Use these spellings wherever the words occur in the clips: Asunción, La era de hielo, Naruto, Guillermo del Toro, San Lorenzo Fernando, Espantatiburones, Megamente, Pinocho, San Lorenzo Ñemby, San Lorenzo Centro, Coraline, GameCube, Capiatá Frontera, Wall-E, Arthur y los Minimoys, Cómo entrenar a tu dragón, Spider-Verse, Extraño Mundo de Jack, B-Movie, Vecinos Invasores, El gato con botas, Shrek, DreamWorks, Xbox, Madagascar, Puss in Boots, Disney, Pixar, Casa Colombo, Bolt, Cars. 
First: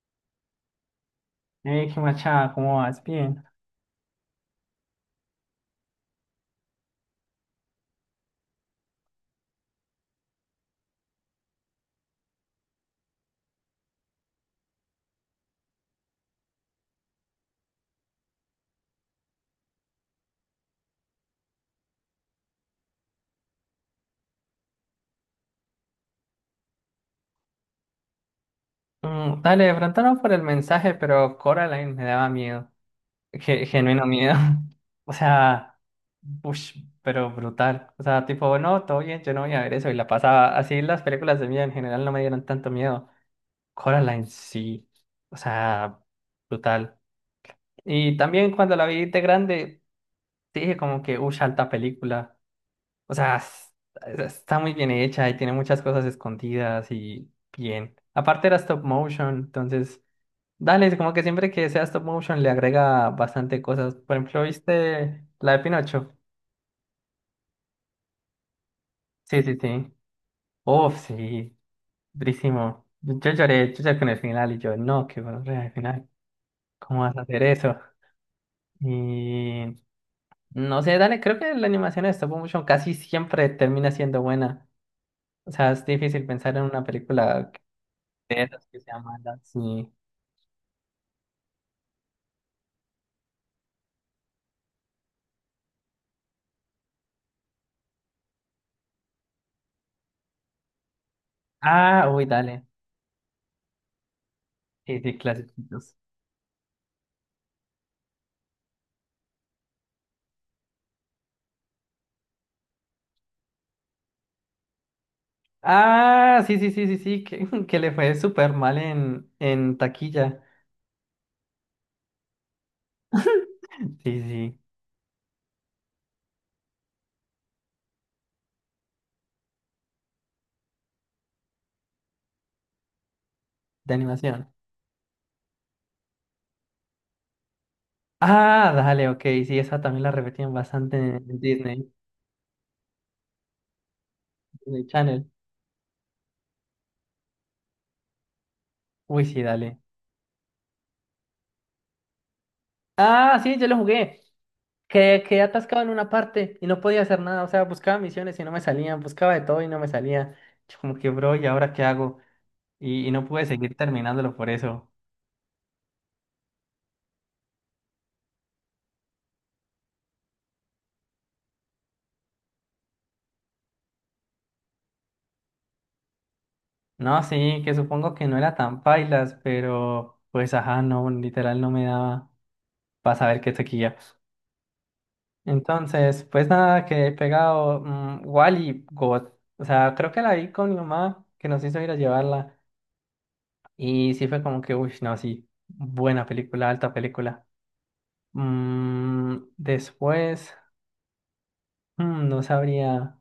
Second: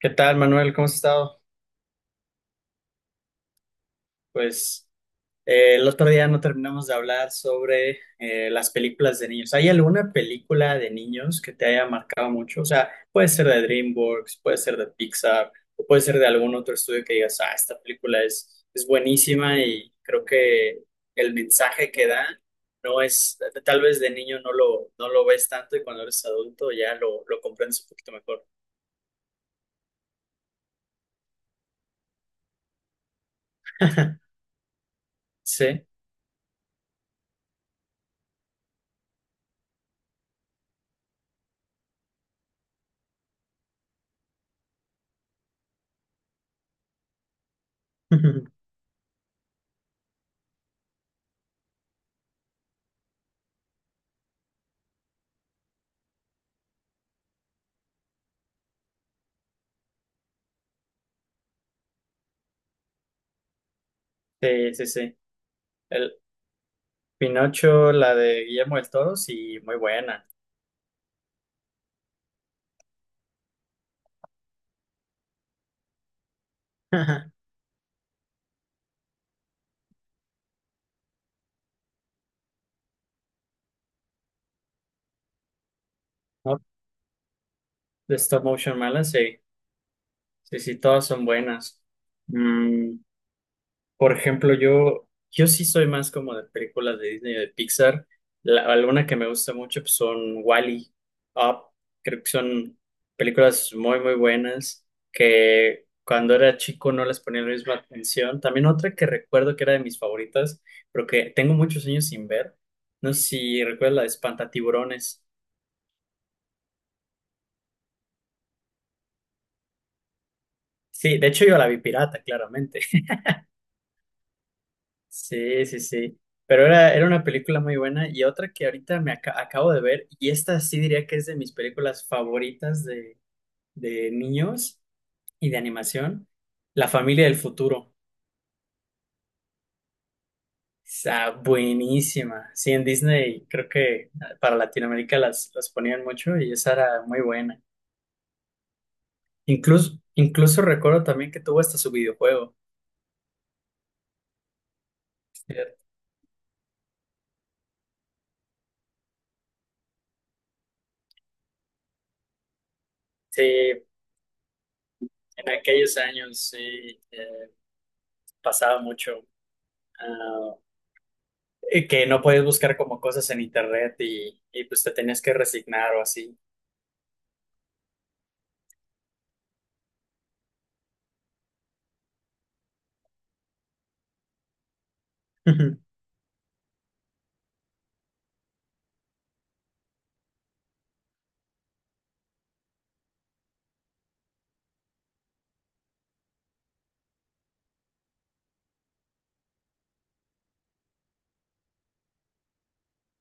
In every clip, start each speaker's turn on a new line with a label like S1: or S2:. S1: ¿Qué tal, Manuel? ¿Cómo has estado?
S2: Hey, qué machada, ¿cómo vas? Bien.
S1: Pues el otro día no terminamos de hablar sobre las películas de niños. ¿Hay alguna película de niños que te haya marcado mucho? O sea, puede ser de DreamWorks, puede ser de Pixar, o puede ser de algún otro estudio que digas, ah, esta película es buenísima y creo que el mensaje que da no es, tal vez de niño no lo ves tanto y cuando eres adulto lo comprendes un poquito mejor.
S2: Dale, de pronto no por el mensaje, pero Coraline me daba miedo. Genuino miedo. O sea,
S1: Sí,
S2: ush, pero brutal. O sea, tipo, no, todo bien, yo no voy a ver eso. Y la pasaba. Así las películas de miedo en general no me dieron tanto miedo. Coraline sí. O sea, brutal. Y también cuando la vi de grande, dije como que, ush, alta película. O sea, está muy bien hecha y tiene muchas cosas escondidas y bien. Aparte era stop motion, entonces, dale, es como que siempre que sea stop motion le agrega bastante cosas. Por ejemplo,
S1: sí.
S2: ¿viste la de Pinocho?
S1: Pinocho, la de Guillermo del Toro,
S2: Sí, sí,
S1: sí, muy
S2: sí.
S1: buena.
S2: Uf, sí, durísimo. Yo lloré con el final y yo, no, qué bueno, al final, ¿cómo vas a hacer eso? Y no sé, dale, creo que la animación de stop motion casi siempre termina siendo buena. O sea, es difícil pensar
S1: ¿No?
S2: en una película
S1: De
S2: de
S1: Stop
S2: esas
S1: Motion
S2: que se
S1: Mala, sí.
S2: amandan, sí.
S1: Sí, sí, todas son buenas. Mm, por ejemplo, yo sí soy más como de películas de Disney o de Pixar. La, alguna que me gusta mucho pues, son Wall-E, Up.
S2: Ah,
S1: Creo
S2: uy,
S1: que
S2: dale.
S1: son películas muy buenas
S2: Sí, sí,
S1: que
S2: clasiquitos.
S1: cuando era chico no les ponía la misma atención. También otra que recuerdo que era de mis favoritas, pero que tengo muchos años sin ver. No sé si recuerdas la de Espantatiburones.
S2: Ah, sí, sí, sí, sí, sí, que, que le fue súper mal en taquilla.
S1: Sí, de hecho yo la vi pirata, claramente.
S2: Sí, sí,
S1: Sí, sí, sí. Pero era una película muy buena y otra que ahorita me acabo de ver, y esta sí diría que es de mis películas favoritas
S2: de
S1: de
S2: animación.
S1: niños y de animación, La familia del futuro.
S2: Ah, dale, ok, sí, esa también la repetían bastante
S1: Está
S2: en Disney,
S1: buenísima. Sí, en Disney creo que ah, para
S2: Disney
S1: Latinoamérica
S2: Channel.
S1: las ponían mucho y esa era muy buena.
S2: Uy, sí, dale.
S1: Incluso recuerdo también que tuvo hasta su videojuego.
S2: Ah, sí, yo lo jugué. Que quedé atascado en una parte y no podía hacer nada. O sea, buscaba misiones y no me salían, buscaba de todo y no me salía. Yo como que, bro, ¿y ahora qué hago? Y no pude seguir
S1: Sí,
S2: terminándolo por eso.
S1: en aquellos años sí eh, pasaba mucho. Ah, que no puedes buscar como cosas en internet y pues te tenías que resignar o así.
S2: No, sí, que supongo que no era tan pailas, pero pues ajá, no, literal no me daba para saber qué toquilla.
S1: Ujú.
S2: Entonces, pues nada, quedé pegado. Wall-E God. O sea, creo que la vi con mi mamá, que nos hizo ir a llevarla. Y sí fue como que, uy, no, sí, buena película, alta película. Mm, después, no sabría.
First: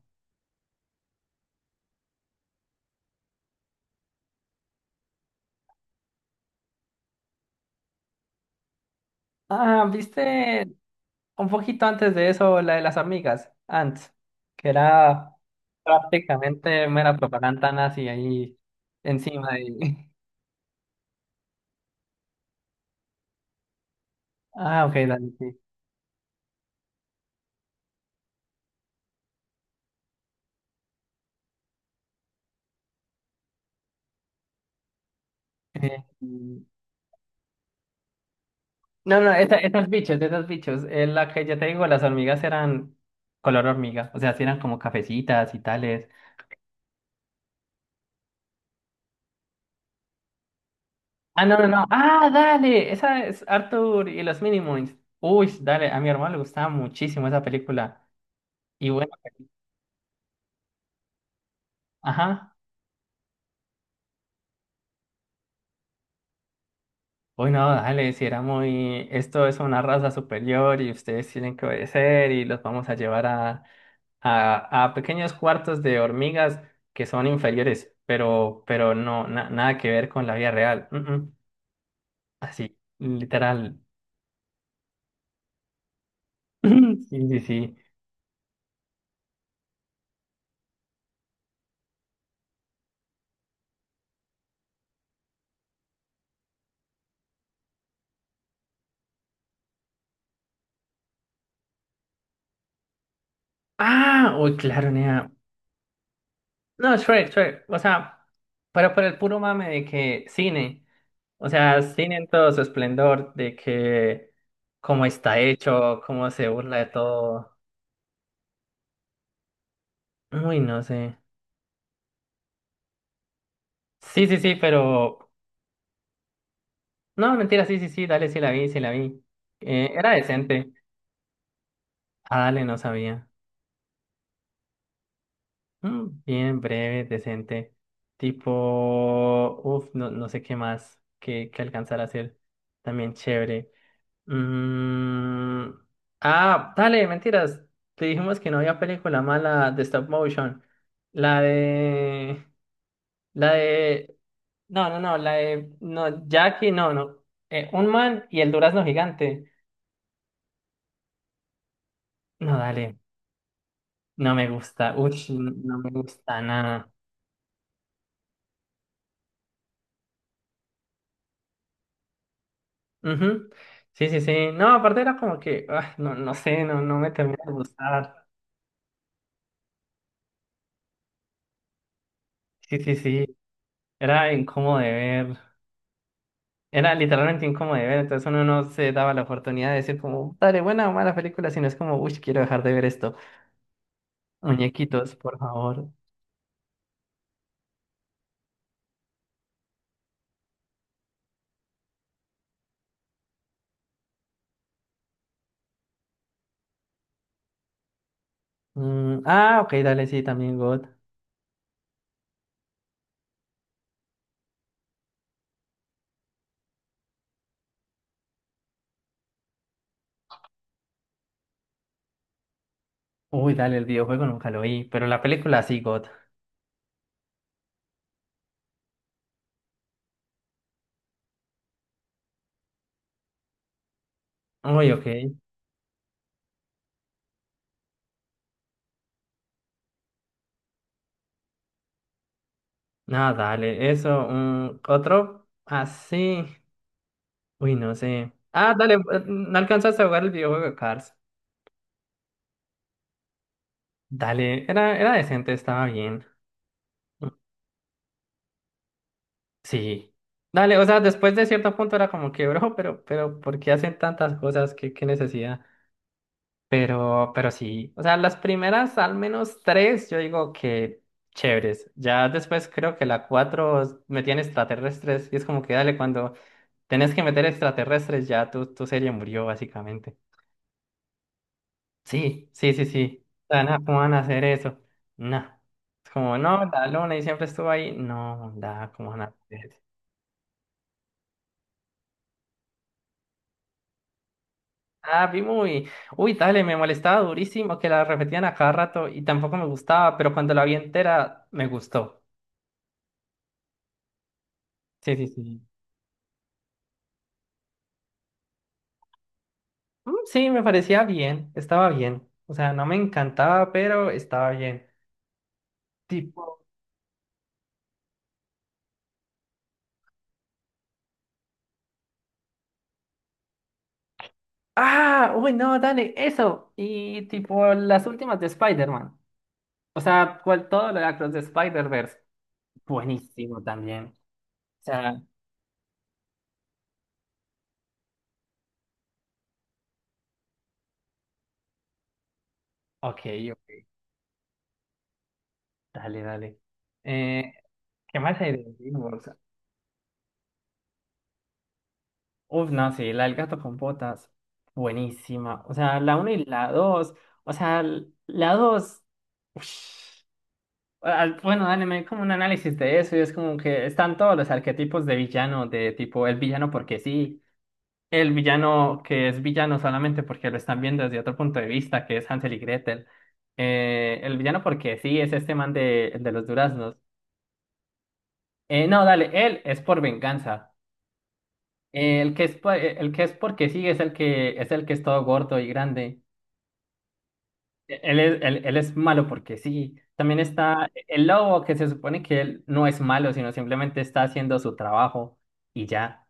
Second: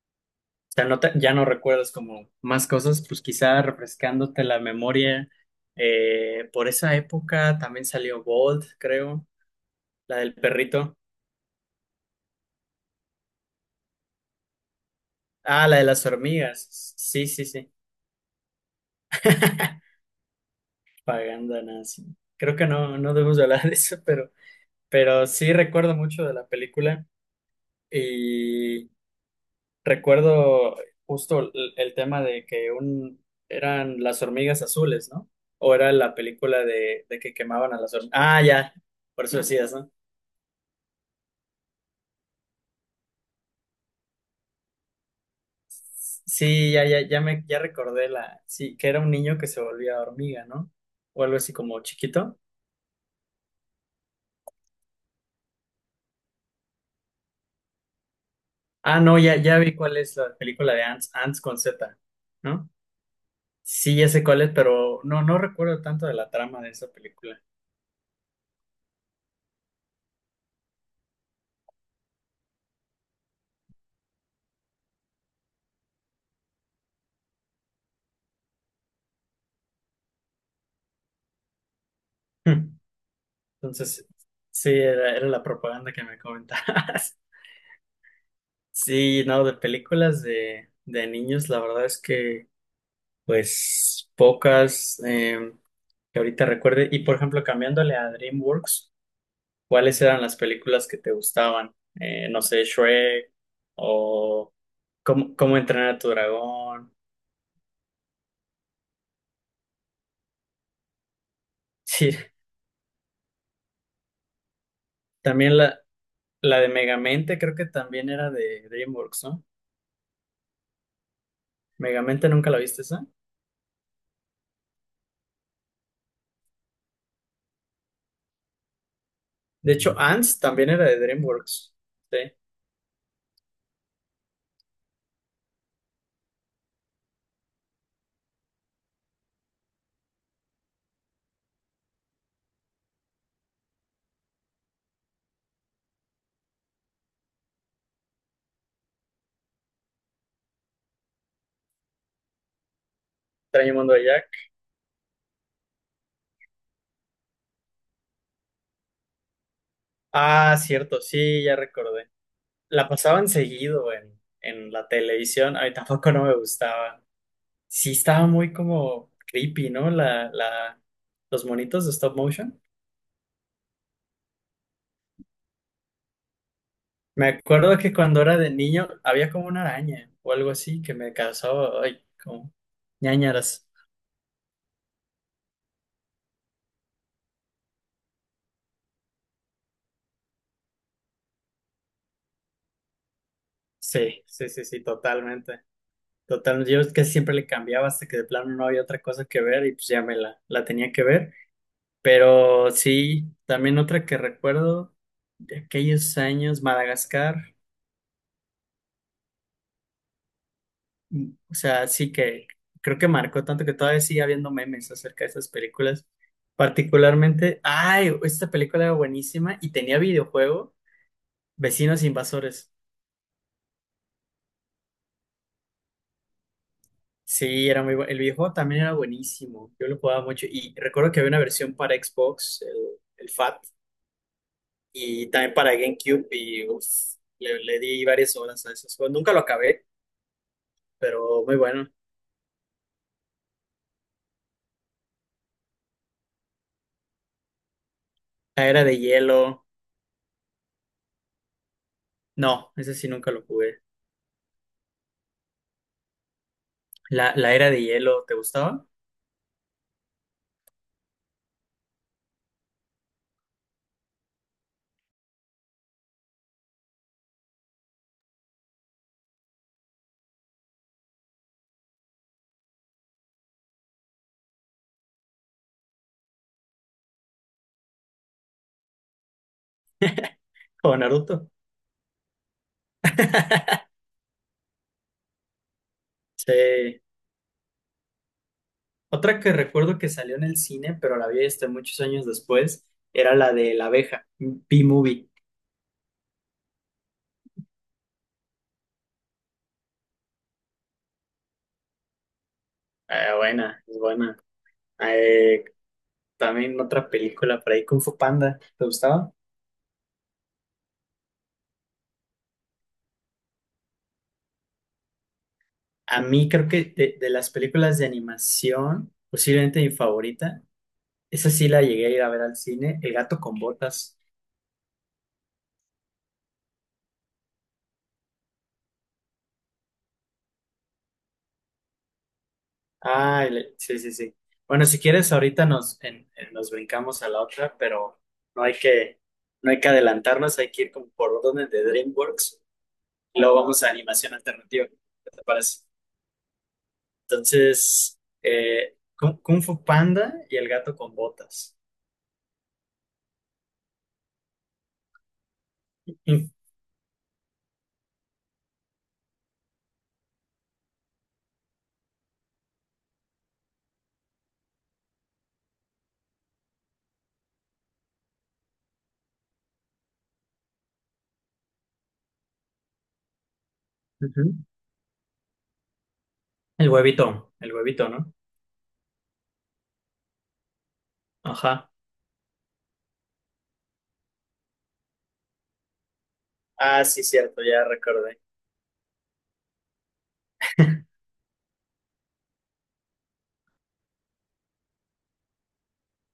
S1: O sea, ya no recuerdas como más cosas, pues quizá refrescándote la memoria. Por esa época también salió Bolt, creo,
S2: Ah,
S1: la del
S2: ¿viste?
S1: perrito.
S2: Un poquito antes de eso, la de las amigas, antes, que era
S1: Ah, la de las
S2: prácticamente
S1: hormigas.
S2: mera
S1: Sí, sí,
S2: propaganda
S1: sí.
S2: nazi ahí encima. Y...
S1: Paganda nazi. Creo que no debemos de hablar de eso,
S2: Ah, ok,
S1: pero
S2: dale,
S1: sí
S2: sí.
S1: recuerdo mucho de la película. Recuerdo justo el tema de que un, eran las hormigas azules, ¿no? O era la
S2: No,
S1: película de que quemaban a las hormigas. Ah, ya, por
S2: no,
S1: eso decías,
S2: esas
S1: ¿no?
S2: bichos, de esas bichos. La que ya te digo, las hormigas eran color hormiga, o sea, sí eran como cafecitas y tales.
S1: Sí, ya recordé la, sí, que era un niño que se volvía hormiga, ¿no? O algo
S2: Ah,
S1: así
S2: no, no,
S1: como
S2: no. Ah,
S1: chiquito.
S2: dale, esa es Arthur y los Minimoys. Uy, dale, a mi hermano le gustaba muchísimo esa película. Y
S1: Ah,
S2: bueno,
S1: no, ya vi cuál es la película de Ants, Ants con Z,
S2: ajá.
S1: ¿no? Sí, ya sé cuál es, pero no recuerdo tanto de la trama de esa película.
S2: Uy, no, dale, si era muy, esto es una raza superior y ustedes tienen que obedecer y los vamos a llevar a, a pequeños cuartos de hormigas que son inferiores, pero no, nada que ver con la vida real. Mm, mm. Así, literal.
S1: Entonces, sí, era la propaganda que me comentabas.
S2: Sí, sí, sí.
S1: Sí, no, de películas de niños, la verdad es que, pues, pocas que ahorita recuerde. Y, por ejemplo, cambiándole a DreamWorks, ¿cuáles eran las películas que te gustaban? No sé, Shrek
S2: Ah,
S1: o
S2: uy, claro, nea.
S1: Cómo entrenar a tu dragón.
S2: No, Shrek, Shrek, o sea, pero por el puro mame de que cine, o sea,
S1: Sí,
S2: cine en todo su esplendor, de que cómo está
S1: también la,
S2: hecho, cómo se
S1: la de
S2: burla de
S1: Megamente creo
S2: todo.
S1: que también era de DreamWorks, ¿no?
S2: Uy, no sé.
S1: Megamente nunca la viste esa.
S2: Sí, sí, sí, pero. No, mentira, sí, sí, sí, dale, sí la vi, sí la vi.
S1: De hecho,
S2: Era
S1: Ants también
S2: decente.
S1: era de DreamWorks. Sí,
S2: Ah, dale, no sabía. Bien breve, decente. Tipo. Uf, no, no sé qué más que alcanzar a hacer. También chévere. Mm, Ah, dale, mentiras. Te dijimos que no había película mala de stop motion. La de. La
S1: Extraño Mundo de
S2: de.
S1: Jack.
S2: No, no, no, la de, no, Jackie, no, no. Un man y el durazno gigante.
S1: Ah, cierto, sí, ya recordé.
S2: No,
S1: La
S2: dale,
S1: pasaban seguido
S2: no me
S1: en la
S2: gusta. Uy,
S1: televisión, a mí
S2: no me
S1: tampoco no me
S2: gusta nada.
S1: gustaba. Sí estaba muy como creepy, ¿no? Los monitos de stop motion.
S2: Ujú. Sí, sí, sí. No, aparte era como que, ah, no, no sé, no, no me
S1: Me
S2: termina de
S1: acuerdo que cuando
S2: gustar.
S1: era de niño había como una araña o algo así que me causaba, ay, como
S2: Sí, sí, sí.
S1: ñáñaras.
S2: Era incómodo de ver. Era literalmente incómodo de ver. Entonces uno no se daba la oportunidad de decir como, dale, buena o mala película, sino es como, uy, quiero dejar de ver esto.
S1: Sí, sí, sí, sí,
S2: Muñequitos, por
S1: totalmente.
S2: favor.
S1: Totalmente. Yo es que siempre le cambiaba hasta que de plano no había otra cosa que ver y pues ya me la tenía que ver. Pero sí, también otra que recuerdo de aquellos años, Madagascar.
S2: Mm, ah, ok, dale, sí, también God.
S1: Mm, o sea, sí que creo que marcó tanto que todavía sigue habiendo memes acerca de esas películas. Particularmente, ay, esta película era buenísima y tenía videojuego, Vecinos Invasores.
S2: Uy, dale, el videojuego nunca lo vi, pero la película sí, God.
S1: Sí, era muy bueno. El videojuego también era buenísimo. Yo lo jugaba mucho y recuerdo que había una versión para Xbox, el FAT,
S2: Uy, ok.
S1: y también para GameCube y uf, le di varias horas a esos juegos. Nunca lo acabé, pero muy bueno.
S2: No, dale, eso. Un otro así. Uy, no sé.
S1: La
S2: Ah,
S1: era
S2: dale,
S1: de
S2: no
S1: hielo.
S2: alcanzaste a jugar el videojuego de Cars.
S1: No, ese sí nunca lo jugué.
S2: Dale, era, era decente, estaba bien. Mm,
S1: La era de hielo, ¿te gustaba?
S2: sí. Dale, o sea, después de cierto punto era como que, bro, ¿por qué hacen tantas cosas? ¿Qué necesidad? Pero sí, o sea, las primeras al menos tres, yo digo que chéveres. Ya después creo que la cuatro metían extraterrestres y es como que dale, cuando tenés que meter extraterrestres ya tu serie murió básicamente.
S1: O Naruto.
S2: Sí, sí, sí, sí. O sea, nada, ¿cómo van a hacer eso? No. Es como, no, la
S1: Sí.
S2: luna y siempre estuvo ahí. No, da, ¿cómo van a
S1: Otra que
S2: hacer eso?
S1: recuerdo que salió en el cine, pero la vi este muchos años después, era la de la abeja, B-Movie.
S2: Ah, vi muy... Uy, dale, me molestaba durísimo que la repetían a cada rato y tampoco me gustaba, pero cuando la vi entera me gustó.
S1: Buena, es buena.
S2: Sí, sí,
S1: Eh,
S2: sí.
S1: también otra película por ahí, Kung Fu Panda, ¿te gustaba?
S2: Mm, sí, me parecía bien, estaba bien. O sea, no me encantaba, pero estaba bien.
S1: A
S2: Tipo,
S1: mí creo que de las películas de animación, posiblemente mi favorita, esa sí la llegué a ir a ver al cine, El gato con botas.
S2: ah, uy, no, dale, eso. Y tipo, las últimas de Spider-Man. O sea, cual, todo lo de Across the Spider-Verse.
S1: Ah,
S2: Buenísimo
S1: el- sí,
S2: también.
S1: sí, sí. Bueno,
S2: O
S1: si
S2: sea,
S1: quieres, ahorita nos, nos brincamos a la otra, pero no hay que, no hay que adelantarnos, hay que ir como por orden de DreamWorks
S2: ok,
S1: y luego vamos
S2: ok,
S1: a animación alternativa, ¿qué te parece?
S2: dale, dale. Eh,
S1: Entonces,
S2: ¿Qué más hay de DreamWorks?
S1: Kung Fu Panda y El gato con botas.
S2: Uf, no, sí, la del gato con botas. Buenísima. O sea, la uno
S1: Mm,
S2: y la 2. O sea, la 2. Bueno, dale, me como un análisis de eso y es como que están todos los arquetipos de villano, de tipo el villano porque sí, el villano que es villano solamente porque lo están viendo desde otro punto de vista, que es Hansel y Gretel, el
S1: ujú.
S2: villano porque sí es este man de, el de los duraznos.
S1: El huevito, ¿no?
S2: No, dale, él es por venganza.
S1: Ajá.
S2: El que es, el que es porque sí es el que es todo gordo y grande.
S1: Ah, sí, cierto, ya
S2: Él
S1: recordé.
S2: es, él es malo porque sí. También está el lobo, que se supone que él no es malo, sino simplemente está haciendo su trabajo y ya.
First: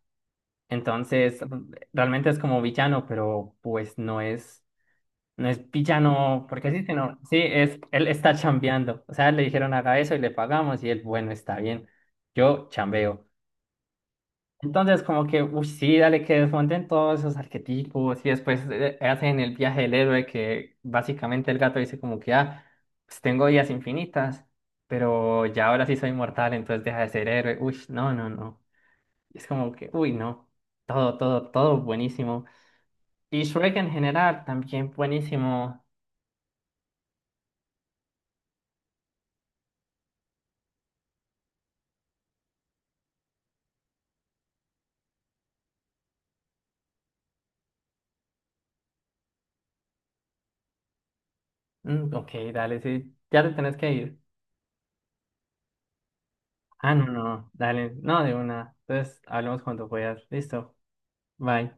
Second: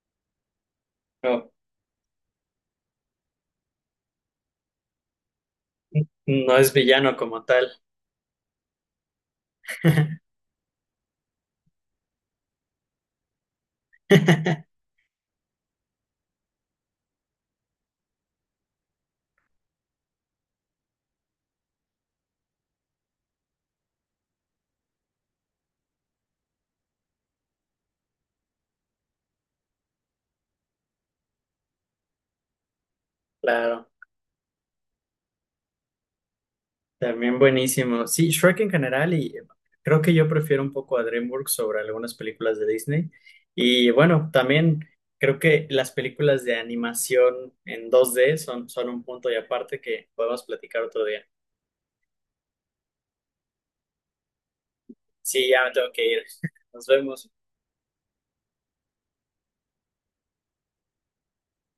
S2: Entonces,
S1: No,
S2: realmente es como villano, pero pues no es, no es villano,
S1: no
S2: porque
S1: es
S2: sí,
S1: villano
S2: sino, sí,
S1: como tal.
S2: es, él está chambeando. O sea, le dijeron haga eso y le pagamos y él, bueno, está bien, yo chambeo. Entonces, como que, uy, sí, dale, que desmonten todos esos arquetipos y después hacen el viaje del héroe que básicamente el gato dice como que, ah, pues tengo vidas infinitas, pero ya ahora sí soy mortal, entonces deja de ser héroe. Uy, no, no, no. Es como que, uy, no. Todo, todo, todo buenísimo. Y Shrek
S1: Claro,
S2: en general también buenísimo.
S1: también buenísimo. Sí, Shrek en general y creo que yo prefiero un poco a DreamWorks sobre algunas películas de Disney. Y bueno, también creo que las películas de animación en dos d son, son un punto y aparte que podemos platicar otro día.
S2: Mm, ok, dale, sí. Ya te tenés que ir.
S1: Sí, ya me tengo que ir. Nos
S2: Ah, no,
S1: vemos.
S2: no, dale, no de una. Entonces, hablamos cuando puedas. Listo. Bye.